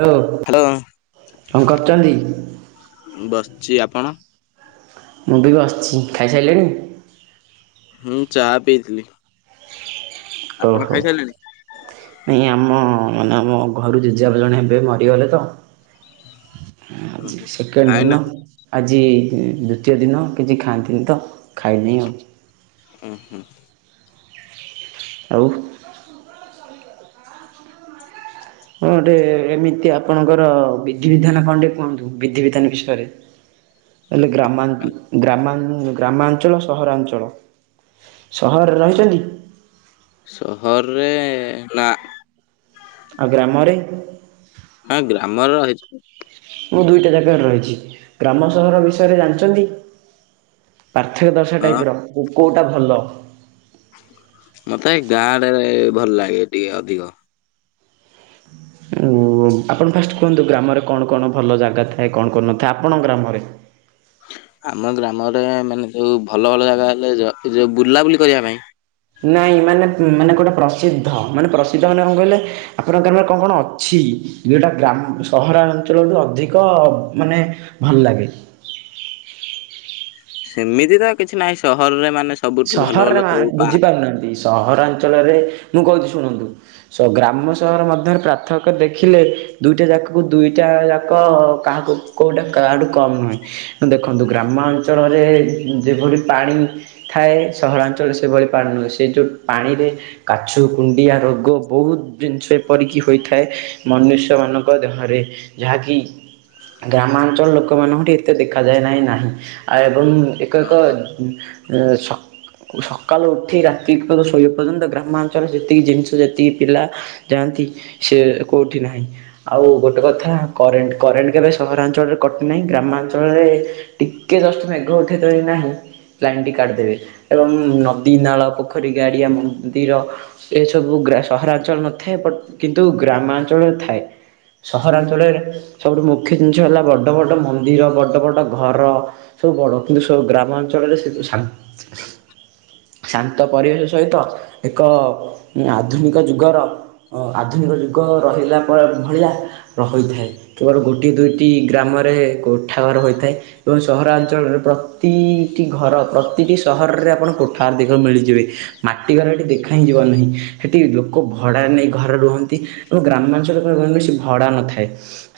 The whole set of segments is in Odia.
ହାଲୋ ହ୍ୟାଲୋ କଣ କରୁଛନ୍ତି? ମୁଁ ବସିଛି ଆପଣ? ମୁଁ ବି ବସିଛି ଖାଇସାଇଲେଣି? ମୁଁ ଚା ପିଇଥିଲି। ଆପଣ ଓହୋ। ଖାଇସାରିଲେଣି? ଏଇ ଆମ ମାନେ ଆମ ଘରୁ ଜେଜେବାପା ଜଣେ ହେବେ ମରିଗଲେ ତ। ଆଜି ଓହୋ ସେକେଣ୍ଡ ଖାଇନା ଦିନ। ଆଜି ଦ୍ଵିତୀୟ ଦିନ କିଛି ଖାଆନ୍ତିନି ତ ଖାଇନେଇ ଆଉ। ହୁଁ ହୁଁ। ଆଉ। ହଁ ଗୋଟେ ଏମିତି ଆପଣଙ୍କର ବିଧିବିଧାନ କଣଟେ କୁହନ୍ତୁ ବିଧିବିଧାନ ବିଷୟରେ। ହେଲେ ଗ୍ରାମା ଗ୍ରାମାନୁ ଗ୍ରାମାଞ୍ଚଳ ସହରାଞ୍ଚଳ ସହରରେ ରହିଛନ୍ତି? ସହହରରେ ନା। ଆଉ ଗ୍ରାମରେ? ହଁ ଗ୍ରାମରେ ରହିଛୁ। ମୁଁ ଦୁଇଟା ଜାଗାରେ ରହିଛି ଗ୍ରାମ ସହର ବିଷୟରେ ଜାଣିଛନ୍ତି? ପାର୍ଥକ୍ୟ ଦର୍ଶା ହଁ ଟାଇପ୍ ର କୁ କୋଉଟା ଭଲ? ମତେ ଗାଁଡ଼ରେ ଭଲ ଲାଗେ ଟିକେ ଅଧିକ। ଉ-ଉ-ଉ ଆପଣ ଫାଷ୍ଟ କୁହନ୍ତୁ ଗ୍ରାମରେ କଣ କଣ ଭଲ ଜାଗା ଥାଏ, କଣ କଣ ନଥାଏ ଆପଣଙ୍କ ଗ୍ରାମରେ? ଆମ ଗ୍ରାମରେ ମାନେ ଯୋଉ ଭଲ ଭଲ ଜାଗା [unintelligible] ଯ ଯୋଉ ବୁଲାବୁଲି କରିବା ପାଇଁ। ନାଇଁ ମାନେ ମାନେ କୋଉଟା ପ୍ରସିଦ୍ଧ ମାନେ ପ୍ରସିଦ୍ଧ ମାନେ କଣ କହିଲେ ଆପଣଙ୍କ ଗ୍ରାମରେ କଣ କଣ ଅଛି ଯୋଉଟା ଗ୍ରା ସହରାଞ୍ଚଳରୁୁ ଅଧିକ ମାନେ ଭଲ ଲାଗେ? ସେମିତି ତ କିଛି ନାହିଁ ସହରରେ ମାନେ ସବୁଠୁ ଭଲ ଭଲ ସହରରେ ମା ସବୁ ପା ବୁଝିପାରୁନାହାନ୍ତି ସହରାଞ୍ଚଳରେ, ମୁଁ କହୁଛି ଶୁଣନ୍ତୁ ସ ଗ୍ରାମ ସହର ମଧ୍ୟରେ ପ୍ରାର୍ଥକ୍ୟ ଦେଖିଲେ ଦୁଇଟା ଯାକକୁ ଦୁଇଟା ଯାକ କାହାକୁ କୋଉଟା କାହାଠୁ କମ୍ ନୁହେଁ। ଦେଖନ୍ତୁ ଗ୍ରାମାଞ୍ଚଳରେ ଯେଭଳି ପାଣି ଥାଏ ସହରାଞ୍ଚଳରେ ସେଭଳି ପାଣି ନୁହେଁ। ସେ ଯେଉଁ ପାଣିରେ କାଛୁ, କୁଣ୍ଡିଆ ରୋଗ ବହୁତ ଜିନିଷ ଏପରିକି ହୋଇଥା ଥାଏ ମନୁଷ୍ୟମାନଙ୍କ ଦେହରେ ଯାହାକି ଗ୍ରାମାଞ୍ଚଳ ଲୋକମାନଙ୍କଠି ଏତେ ଦେଖାଯାଏ ନାହିଁ ନାହିଁ ଆ ଏବଂ ଏକ ଏକ ଉ-ଉ-ଉ ଅ ସ ସକାଳୁ ଉଠି ରାତିକ ଶୋଇବା ପର୍ଯ୍ୟନ୍ତ ଗ୍ରାମାଞ୍ଚଳରେ ଯେତିକି ଜିନିଷ ଯେତିକି ପିଲା ଯାଆନ୍ତି ସିଏ କୋଉଠି ନାହିଁ। ଆଉ ଗୋଟେ କଥା କରେଣ୍ଟ କରେଣ୍ଟ କେବେ ସହରାଞ୍ଚଳରେ କଟିନାହିଁ। ଗ୍ରାମାଞ୍ଚଳରେ ଟିକେ ଜଷ୍ଟ ମେଘ ଉଠେଇ ଥିବ କି ନାହିଁ ଲାଇନ ଟି କାଟି ଦେବେ ଏବଂ ନଦୀ, ନାଳ, ପୋଖରୀ, ଗାଡ଼ିଆ, ମ-ମ ମନ୍ଦିର ସେ ସବୁ ଗ୍ରା ସହରାଞ୍ଚଳ ନଥାଏ ବଟ୍ କିନ୍ତୁ ଗ୍ରାମାଞ୍ଚଳରେ ଥାଏ। ସହରାଞ୍ଚଳରେ ସବୁଠୁ ମୁଖ୍ୟ ଜିନିଷ ହେଲା ବଡ ବଡ, ମନ୍ଦିର ବଡ ବଡ ଘର। ସବୁ ବଡ଼ କିନ୍ତୁ ସବୁ ଗ୍ରାମାଞ୍ଚଳରେ ସେତୁ ସାନ୍ତ୍ ଶାନ୍ତ ପରିବେଶ ସହିତ ଏକ ଆଧୁନିକ ଯୁଗର ଅ ଆଧୁନିକ ଯୁଗ ରହିଲା ପ ଭଳିଆ ହୋଇଥାଏ। କୁଆଡୁ ଗୋଟିଏ ଦୁଇଟି ଗ୍ରାମରେ କୋଠାଘର ହୋଇଥାଏ। ଏବଂ ସହରାଞ୍ଚଳରେ ପ୍ରତିଟି ଘର ପ୍ରତିଟି ସହରରେ ଆପଣ କୋଠା ଦେଖିବା ମିଳିଯିବେ। ମାଟି ଘର ଏଠି ଦେଖା ହିଁ ଯିବ ନାହିଁ। ସେଠି ଲୋକ ଭଡା ନେଇ ଘରେ ରୁହନ୍ତି। ଏବଂ ଗ୍ରାମାଞ୍ଚଳରେ କହିବାକୁ ଗଲେ ବେସି ଭଡା ନଥାଏ।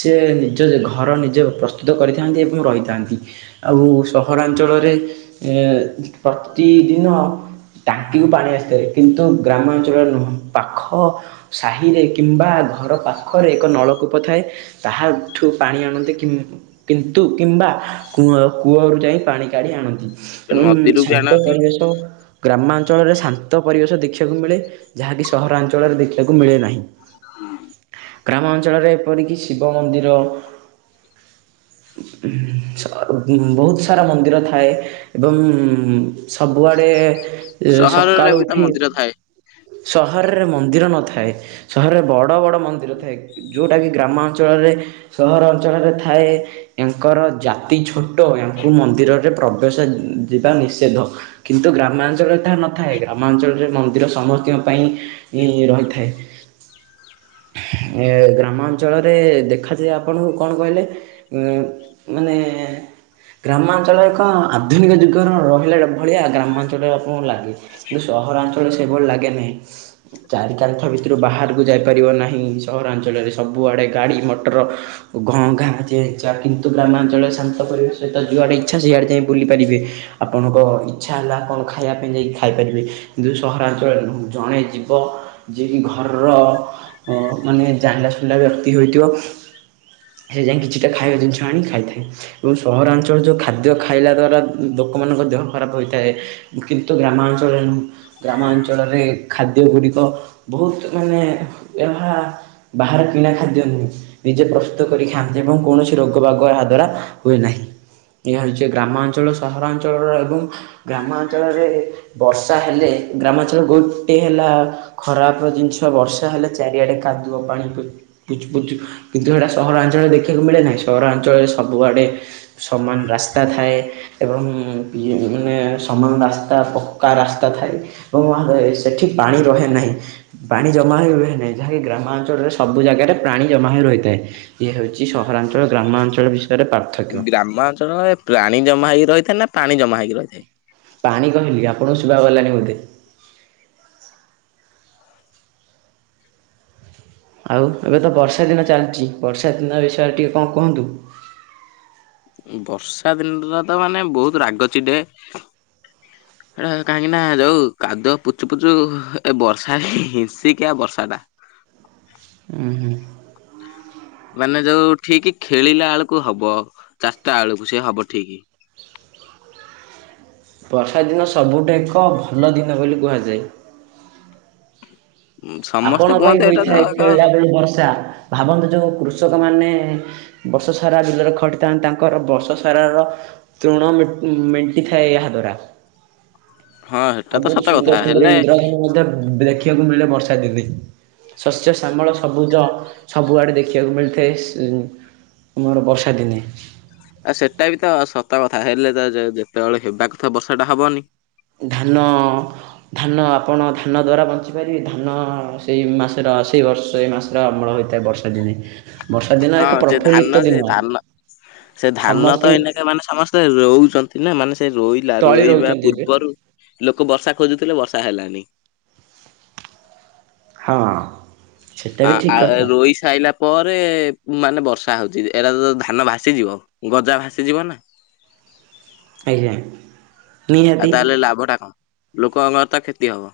ସିଏ ନିଜ ଘର ନିଜେ ପ୍ରସ୍ତୁତ କରିଥାନ୍ତି ଏବଂ ରହିଥାନ୍ତି। ଆଉ ସହରାଞ୍ଚଳରେ ଏଁ ପ୍ରତିଦିନ ଟାଙ୍କିକୁ ପାଣି ଆସିଥାଏ କିନ୍ତୁ ଗ୍ରାମାଞ୍ଚଳରେ ନୁହ ପାଖ ସାହିରେ କିମ୍ବା ଘର ପାଖରେ ଏକ ନଳକୂପ ଥାଏ। ତାହାଠୁ ପାଣି ଆଣନ୍ତି କିମ୍ କିନ୍ତୁ କିମ୍ବା କୂଅ କୂଅରୁ ଯାଇ ପାଣି କାଢ଼ି ଆଣନ୍ତି। ଏବଂ ନଦୀରୁ ବି ଶାନ୍ତ ଆଣନ୍ତି ପରିବେଶ ଗ୍ରାମାଞ୍ଚଳରେ ଶାନ୍ତ ପରିବେଶ ଦେଖିବାକୁ ମିଳେ। ଯାହାକି ସହରାଞ୍ଚଳରେ ଦେଖିବାକୁ ମିଳେ ନାହିଁ। ହୁଁ ଗ୍ରାମାଞ୍ଚଳରେ ଏପରିକି ଶିବ ମନ୍ଦିର [unintelligible] ବହୁତ ସାରା ମନ୍ଦିର ଥାଏ। ଏବଂ-ମ୍-ମ୍ ସବୁଆଡେ ୟ ସହରରେ ସକାଳୁ ବି ତ ଉଠି ମନ୍ଦିର ଥାଏ। ସହରରେ ମନ୍ଦିର ନଥାଏ। ସହରରେ ବଡ଼ ବଡ଼ ମନ୍ଦିର ଥାଏ। ଯୋଉଟାକି ଗ୍ରାମାଞ୍ଚଳରେ, ସହର ଅଞ୍ଚଳରେ ଥାଏ। ଏଙ୍କର ଜାତି ଛୋଟ ୟାଙ୍କୁ ମନ୍ଦିରରେ ପ୍ରବେଶ ଯିବା ନିଷେଧ। କିନ୍ତୁ ଗ୍ରାମାଞ୍ଚଳରେ ତାହା ନଥାଏ। ଗ୍ରାମାଞ୍ଚଳରେ ମନ୍ଦିର ସମସ୍ତିଙ୍କ ପାଇଁ ଇ-ଇ-ଇ-ଇ ରହିଥାଏ। ଏ-ଏ-ଏ-ଏ ଗ୍ରାମାଞ୍ଚଳରେ ଦେଖାଯାଏ ଆପଣଙ୍କୁ କଣ କହିଲେ ଉ-ଉ-ଉ-ଉ ମାନେ-ଏ-ଏ-ଏ ଗ୍ରାମାଞ୍ଚଳରେ କଣ ଆଧୁନିକ ଯୁଗର ରହିଲା ଭଳିଆ ଗ୍ରାମାଞ୍ଚଳରେ ଆପଣଙ୍କୁ ଲାଗେ। କିନ୍ତୁ ସହରାଞ୍ଚଳରେ ସେଭଳି ଲାଗେନାହିଁ। ଚାରି କାନ୍ଥ ଭିତରୁ ବାହାରକୁ ଯାଇପାରିବ ନାହିଁ ସହରାଞ୍ଚଳରେ ସବୁଆଡ଼େ ଗାଡ଼ି ମଟର ଘ ଘାଁ ଚେ ଚାଁ କିନ୍ତୁ ଗ୍ରାମାଞ୍ଚଳରେ ଶାନ୍ତ ପରିବେଶ ସହିତ ଯୁଆଡ଼େ ଇଚ୍ଛା ସେଇଆଡ ଯାଇଁ ବୁଲିପାରିବେ ଆପଣକ ଇଚ୍ଛା ହେଲା କଣ ଖାଇବା ପାଇଁ ଯାଇକି ଖାଇପାରିବେ। କିନ୍ତୁ ସହରାଞ୍ଚଳରେ ନୁହଁ ଜଣେ ଯିବ ଯିଏକି ଘରର ମାନେ ଜାଣିଲା ଶୁଣିଲା ବ୍ୟକ୍ତି ହୋଇଥିବ। ସେ ଯାଇ କିଛିଟା ଖାଇବା ଜିନିଷ ଆଣି ଖାଇଥାଏ ଏବଂ ସହରାଞ୍ଚଳରେ ଯେଉଁ ଖାଦ୍ୟ ଖା ଖାଇଲା ଦ୍ୱାରା ଲୋକମାନଙ୍କ ଦେହ ଖରାପ ହୋଇଥାଏ କିନ୍ତୁ ଗ୍ରାମାଞ୍ଚଳରେ ନୁହଁ। ଗ୍ରାମାଞ୍ଚଳରେ ଖାଦ୍ୟ ଗୁଡିକ ବହୁତ ମାନେ ଏହା ବାହାର କିଣା ଖାଦ୍ୟ ନୁହେଁ। ନିଜେ ପ୍ରସ୍ତୁତ କରି ଖାଆନ୍ତି ଏବଂ କୌଣସି ରୋଗ ବାଗ ଏହାଦ୍ୱାରା ହୁଏ ନାହିଁ ଏହା ହଉଛି ଏକ ଗ୍ରାମାଞ୍ଚଳ ସହରାଞ୍ଚଳର ଏବଂ ଗ୍ରାମାଞ୍ଚଳରେ ବର୍ଷା ହେଲେ ଗ୍ରାମାଞ୍ଚଳ ଗୋଟେଏ ହେଲା ଖରାପ ଜିନିଷ ବର୍ଷା ହେଲେ ଚାରିଆଡେ କାଦୁଅ ପାଣି ପି ପୁଚୁ ପୁଚୁ କିନ୍ତୁ ସେଇଟା ସହରାଞ୍ଚଳରେ ଦେଖିବାକୁ ମିଳେ ନାହିଁ ସହରାଞ୍ଚଳରେ ସବୁଆଡ଼େ। ସମାନ ରାସ୍ତା ରାସ୍ତା ଥାଏ ଏବଂ ମାନେ ସମାନ ରାସ୍ତା ପକ୍କା ରାସ୍ତା ଥାଏ। ଏବଂ ଆହେ ସେଠି ପାଣି ରହେ ନାହିଁ। ବାଣି ଜମା ହୋଇ ରୁହେ ନାହିଁ ଯାହାକି ଗ୍ରାମାଞ୍ଚଳରେ ସବୁ ଜାଗାରେ ପ୍ରାଣି ଜମା ହୋଇ ରହିଥାଏ। ଇଏ ହେଉଛି ସହରାଞ୍ଚଳ ଗ୍ରାମାଞ୍ଚଳ ବିଷୟରେ ପାର୍ଥକ୍ୟ। ଗ୍ରାମାଞ୍ଚଳଏ ପ୍ରାଣି ଜମା ହେକି ରହିଥାଏ ନା ପାଣି ଜମା ହେଇକି ରହିଥାଏ? ପାଣି କହିଲି ଆପଣଙ୍କୁ ସୁବା ଗଲାନି ବୋଧେ। ଆଉ ଏବେ ତ ବର୍ଷା ଦିନ ଚାଲିଛି ବର୍ଷା ଦିନ ବିଷୟରେ ଟିକେ କଣ କୁହନ୍ତୁ? ବର୍ଷା ଦିନରା ତ ମାନେ ବହୁତ ରାଗ ଚିଡ଼େ। [inaudible] ହେଟା କାହିଁକି ନା ଯଉଁ କାଦୁଅ ପୁଚୁ ପୁଚୁ ଏ ବର୍ଷାରେ ହିଂସିକିଆ ବର୍ଷାଟା। ଉୁଁ ହୁଁ। ମାନେ ଯୋଉ ଠିକ୍ ଖେଳିଲା ବେଳକୁ ହବ ଚାଟା ବେଳକୁ ସେ ହବ ଠିକ୍ ବର୍ଷା ଦିନ ସବୁଠେଏକ ଭଲ ଦିନ ବୋଲି କୁହାଯାଏ। ସମସ୍ତେ ଆପଣଙ୍କ ପାଇଁ କୁହନ୍ତି ଏଇଟା ତ ହୋଇଥାଏ ଏକ ଖେଳିଲା ବେଳେ ବର୍ଷା ଭାବନ୍ତୁ ଯୋଉ କୃଷକ ମାନେ ବର୍ଷ ସାରା ବିଲରେ ଖଟିଥାନ୍ତି ତାଙ୍କର ବର୍ଷସାରାର। ତୃଣ ମେଣ୍ଟ ମେଣ୍ଟିଥାଏ ଏହା ଦ୍ୱାରା। ହଁ ହେଟା ଆଉ ତ ବହୁତ ସତ କଥା ସୁନ୍ଦର ସୁନ୍ଦର ହେଲେ ଇନ୍ଦ୍ରଧନୁ ମଧ୍ୟ ଦେଖିବାକୁ ମିଳେ ବର୍ଷା। [inaudible] ଶସ୍ୟ ଶାମଳ ସବୁଜ ସବୁଆଡେ ଦେଖିବାକୁ ମିଳିଥାଏ ଉ ସେ ଅମର ବର୍ଷା ଦିନେ। ଆ ସେଟା ବି ତ ସତ କଥା ହେଲେ ତ ଯେତେବେଳେ ହେବା କଥା ବର୍ଷା ଟା ହବନି। ଧାନ ଅ ଧାନ ଆପଣ ଧାନ ଦ୍ୱାରା ବଞ୍ଚିପାରିବେ ଧାନ ସେଇ ମାସର ସେଇ ବର୍ଷ ଏ ମାସ ଅମଳ ହୋଇଥାଏ ବର୍ଷା ଦିନେ। ବର୍ଷା ଦିନ ହଁ ଏକ ଯେ ଧାନ ପ୍ରଫୁଲ୍ଲିତ ଯେ ଦିନ ଧାନ ଧାନ ତ ସମସ୍ତିଙ୍ ସେ ଏଇନାକେ ମାନେ ସମସ୍ତେ ରହୁଛନ୍ତି ନା ମାନେ ସେ ରୋଇଲା ତଳେ ରୋଇବା ରହୁଛନ୍ତି ଏବେ ପୂର୍ବରୁ ଲୋକ ବର୍ଷା ଖୋଜୁଥିଲେ ବର୍ଷା ହେଲାନି। ହଁ। ସେଟା ଆ ବି ଠିକ୍ ଅଁ କଥା ରୋଇସା ସାଇଲା ପରେ ମାନେ ବର୍ଷା ହଉଛି ଏଟା ତ ଧାନ ଭାସିଯିବ ଗଜା ଭାସିଯିବ ନା? ଆଜ୍ଞା। ଆଉ ନିହାତି ତାହେଲେ ଲାଭ ଟା କଣ ଲୋକଙ୍କର ତ କ୍ଷତି ହବ।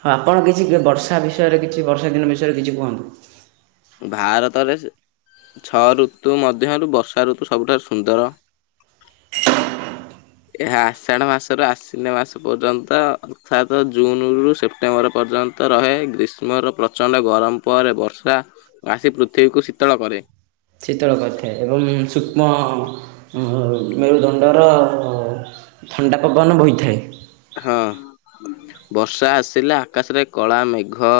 ହଁ ଆପଣ କିଛି ବର୍ଷା ବିଷୟରେ କିଛି ବର୍ଷା ଦିନ ବିଷୟରେ କିଛି କୁହନ୍ତୁ। ଭାରତରେ ଛଅ ଋତୁ ମଧ୍ୟରୁ, ବର୍ଷା ଋତୁ ସବୁଠାରୁ ସୁନ୍ଦର। ଏହା ଆଷାଢ ମାସର ଆସୀନ ମାସ ପର୍ଯ୍ୟନ୍ତ ଅର୍ଥାତ ଜୁନ୍ ରୁ ସେପ୍ଟେମ୍ବର ପର୍ଯ୍ୟନ୍ତ ତ ରହେ। ଗ୍ରୀଷ୍ମର ପ୍ରଚଣ୍ଡ ଗରମ ପରେ ବର୍ଷା ଆସି ପୃଥିବୀକୁ ଶୀତଳ କରେ। ଶୀତଳ କରିଥାଏ ଏବଂ ସୂକ୍ଷ୍ମ ମେରୁଦଣ୍ଡର ଥଣ୍ଡା ପବାନ ବହିଥାଏ। ହଁ ବର୍ଷା ଆସିଲା ଆକାଶରେ କଳା ମେଘ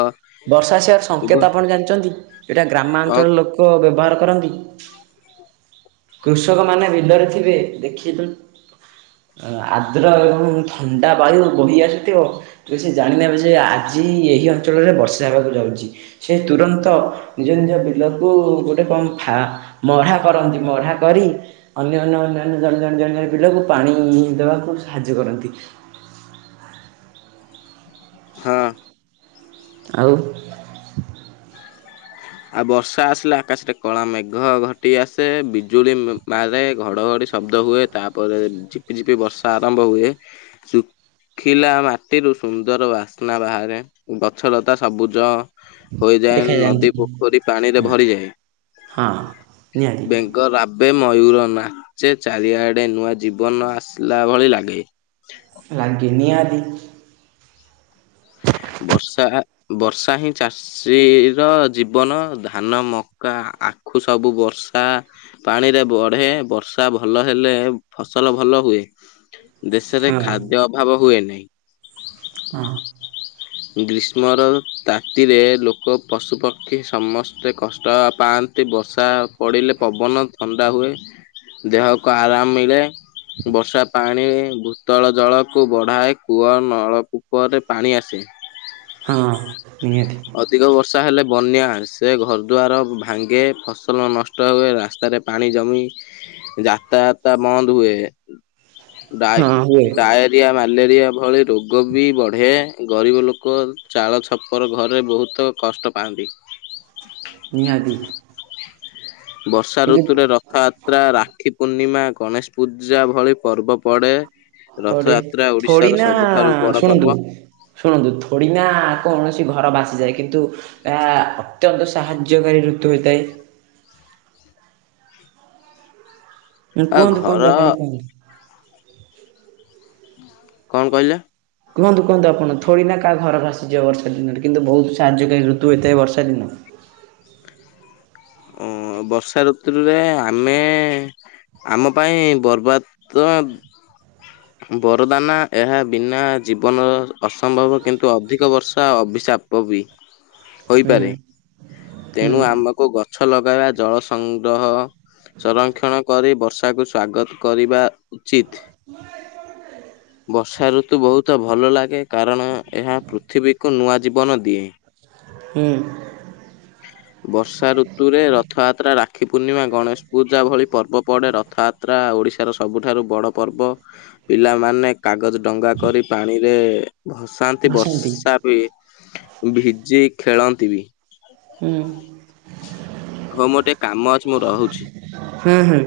ବର୍ଷା ଆସିବାର ଘୋ- ସଙ୍କେତ ଆପଣ ଜାଣିଛନ୍ତି? ଏଇଟା କଣ ଗ୍ରାମାଞ୍ଚଳର ଲୋକ ବ୍ୟବହାର କରନ୍ତି। କୃଷକମାନେ ବିଲରେ ଥିବେ ଦେଖିଲୁ ଆଦ୍ର ଏବଂ ଥଣ୍ଡା ବାୟୁ ବହି ଆସିଥିବ। ତୁ ସେ ଜାଣିନେବେ ଯେ ଆଜି ଏହି ଅଞ୍ଚଳରେ ବର୍ଷା ହେବାକୁ ଯାଉଛି। ସେ ତୁରନ୍ତ ନିଜ ନିଜ ବିଲକୁ ଗୋଟେ କଣ ଫା ମହା କରନ୍ତି। ମହା କରି ଅନ୍ୟ ଅନ୍ୟ ଅନ୍ୟାନ୍ୟ ଜଣେ ଜଣେ ଜଣେ ଜଣ ପିଲାକୁ ପାଣି ଦେବାକୁ ସାହାଯ୍ୟ କରନ୍ତି। ହଁ। ଆଉ [unintelligible] ଆଉ ବର୍ଷା ଆସିଲା ଆକାଶରେ କଳା ମେଘ ଘୋଟି ଆସେ ବିଜୁଳି ମାରେ। ଘଡଘଡି ଶବ୍ଦ ହୁଏ। ତାପରେ ଝିପି ଝିପି ବର୍ଷା ଆରମ୍ଭ ହୁଏ ଖିଲା ମାଟିରୁ ସୁନ୍ଦର ବାସ୍ନା ବାହାରେ ଗଛଲତା ସବୁଜ। ହୋଇଯାଏ ଦେଖାଯାଆନ୍ତି। ନଦୀ ପୋଖରୀ ପାଣିରେ ଭରିଯାଏ। ହଁ ନିହାତି ବେନ୍ ରାବେ, ମୟୂର ନାଚେ, ଚାରିଆଡେ ନୂଆ ଜୀବନ ଆସିଲା ଭଳି ଲାଗେ। ଲାଗେ ନି ଆଜି ବର୍ଷା ବର୍ଷା ହିଁ ଚାଷ ଶ୍ରି ର ଜୀବନ ଧାନ, ମକା, ଆଖୁ, ସବୁ ବର୍ଷା ପାଣିରେ ବଢ଼େ ବର୍ଷା ଭଲ ହେଲେ ଫସଲ ଭଲ ହୁଏ। ଦେସେରେ ହଁ। ଖାଦ୍ୟ ଅଭାବ ହୁଏନି। ହଁ, ହଁ। ଗ୍ରୀଷ୍ମର ତାତିରେ ଲୋକ ପଶୁପକ୍ଷୀ ସମସ୍ତେ କଷ୍ଟ ପାଆ କି ବର୍ଷା ପଡିଲେ ପବନ ଥଣ୍ଡା ହୁଏ। ଦେହକୁ ଆରାମ ମିଳେ। ବର୍ଷା ପାଣି ଘୁ ଭୂତଳ ଜଳକୁ ବଢ଼ାଏ। କୂଅ ନଳକୂପରେ ପାଣି ଆସେ। ହଁ ନିହାତି। ଅଧିକ ବର୍ଷା ହେଲେ ବନ୍ୟା ସେ ଘରଦୁଆାର ଭାଙ୍ଗେ, ଫସଲ ନଷ୍ଟ ହୁଏ ରାସ୍ତାରେ ପାଣି ଜମି, ଯାତାୟାତା ବନ୍ଦ ହୁଏ। ଡା ହଁ ହୁଏ ଡାୟଟ। ରିଆ, ମାଲେରିଆ ମାଲେରିଆ ଭଳି ରୋଗ ବି ବଢେ, ଗରିବ ଲୋକ ଚାଳ ଛପର ଘରେ ରେ ବହୁତ କଷ୍ଟ ପାଆନ୍ତି। ନିହାତି। ବର୍ଷା କିନ୍ତୁ ଋତୁରେ ରକ୍ ରଥଯାତ୍ରା, ରାକ୍ଷୀ ପୂର୍ଣ୍ଣିମା, ଗଣେଶ ପୂଜା ଭଳି ପର୍ବ ପଡେ। ପଡେ, ଥୋଡିନା ବଡ଼ ପର୍ବ ଶୁଣନ୍ତୁ ଶୁଣନ୍ତୁ ଥୋଡ଼ିନା କୌଣସି ଘର ବାସିଯାଏ କିନ୍ତୁ ଏହା ଅତ୍ୟନ୍ତ ସାହାଯ୍ୟକାରୀ ଋତୁ ହୋଇଥାଏ। ଆ କୁହନ୍ତୁ ଘର କୁହନ୍ତୁ, ଆପଣ କୁହନ୍ତୁ? କଣ କହିଲେ? କୁହନ୍ତୁ କୁହନ୍ତୁ ଆପଣ? ଥୋଡ଼ିନା କାହା ଘର ଭାସିଯିବ ବର୍ଷା ଦିନରେ? କିନ୍ତୁ ବହୁତ ସାହାଯ୍ୟକାରୀ ଋତୁ ହୋଇଥାଏ ବର୍ଷା ଦିନ। ଓଁ ବର୍ଷା ଋତୁରେ ଆମେ ଆମ ପାଇଁ ବର୍ବାଦ ତ ବରଦାନା ଏହା ବିନା ଜୀବନ ଅସମ୍ଭବ କିନ୍ତୁ ଅଧିକ ବର୍ଷା ଅଭିଶାପ କୋବି ହୁଁ ହୋଇପାରେ ହୁଁ ତେଣୁ ଆମକୁ ଗ ଗଛ ଲଗାଇବା ଜଳ ସଂଗ୍ରହ, ସଂରକ୍ଷଣ କରି ବର୍ଷାକୁ ସ୍ଵାଗତ କରିବା ଉଚିତ୍। [unintelligible] ବର୍ଷା ଋତୁ ବହୁତ ଭଲ ଲାଗେ କାରଣ ଏହା ପୃଥିବୀକୁ ନୂଆ ଜୀବନ ଦିଏ। ହୁଁ। [inaudible] ବର୍ଷା ଋତୁରେ ରଥଯାତ୍ରା, ରାକ୍ଷୀ ପୂର୍ଣ୍ଣିମା ଗଣେଶ ପୂଜା ଭଳି ପର୍ବ ପଡ଼େ ରଥଯା ତ୍ରା ଓଡ଼ିଶାର ସବୁଠାରୁ ବଡ଼ ପର୍ବ। ପିଲାମାନେ କାଗଜ ଡଙ୍ଗା କରି ପାଣିରେ ଭସାନ୍ତି ଭାସନ୍ତି ବର୍ଷା ବି ଭିଜି ଖେଳନ୍ତି ବି। ହୁଁ ହଁ ମୋର ଟିକେ କାମ ଅଛି ମୁଁ ରହୁଛି। ହୁଁ ହୁଁ।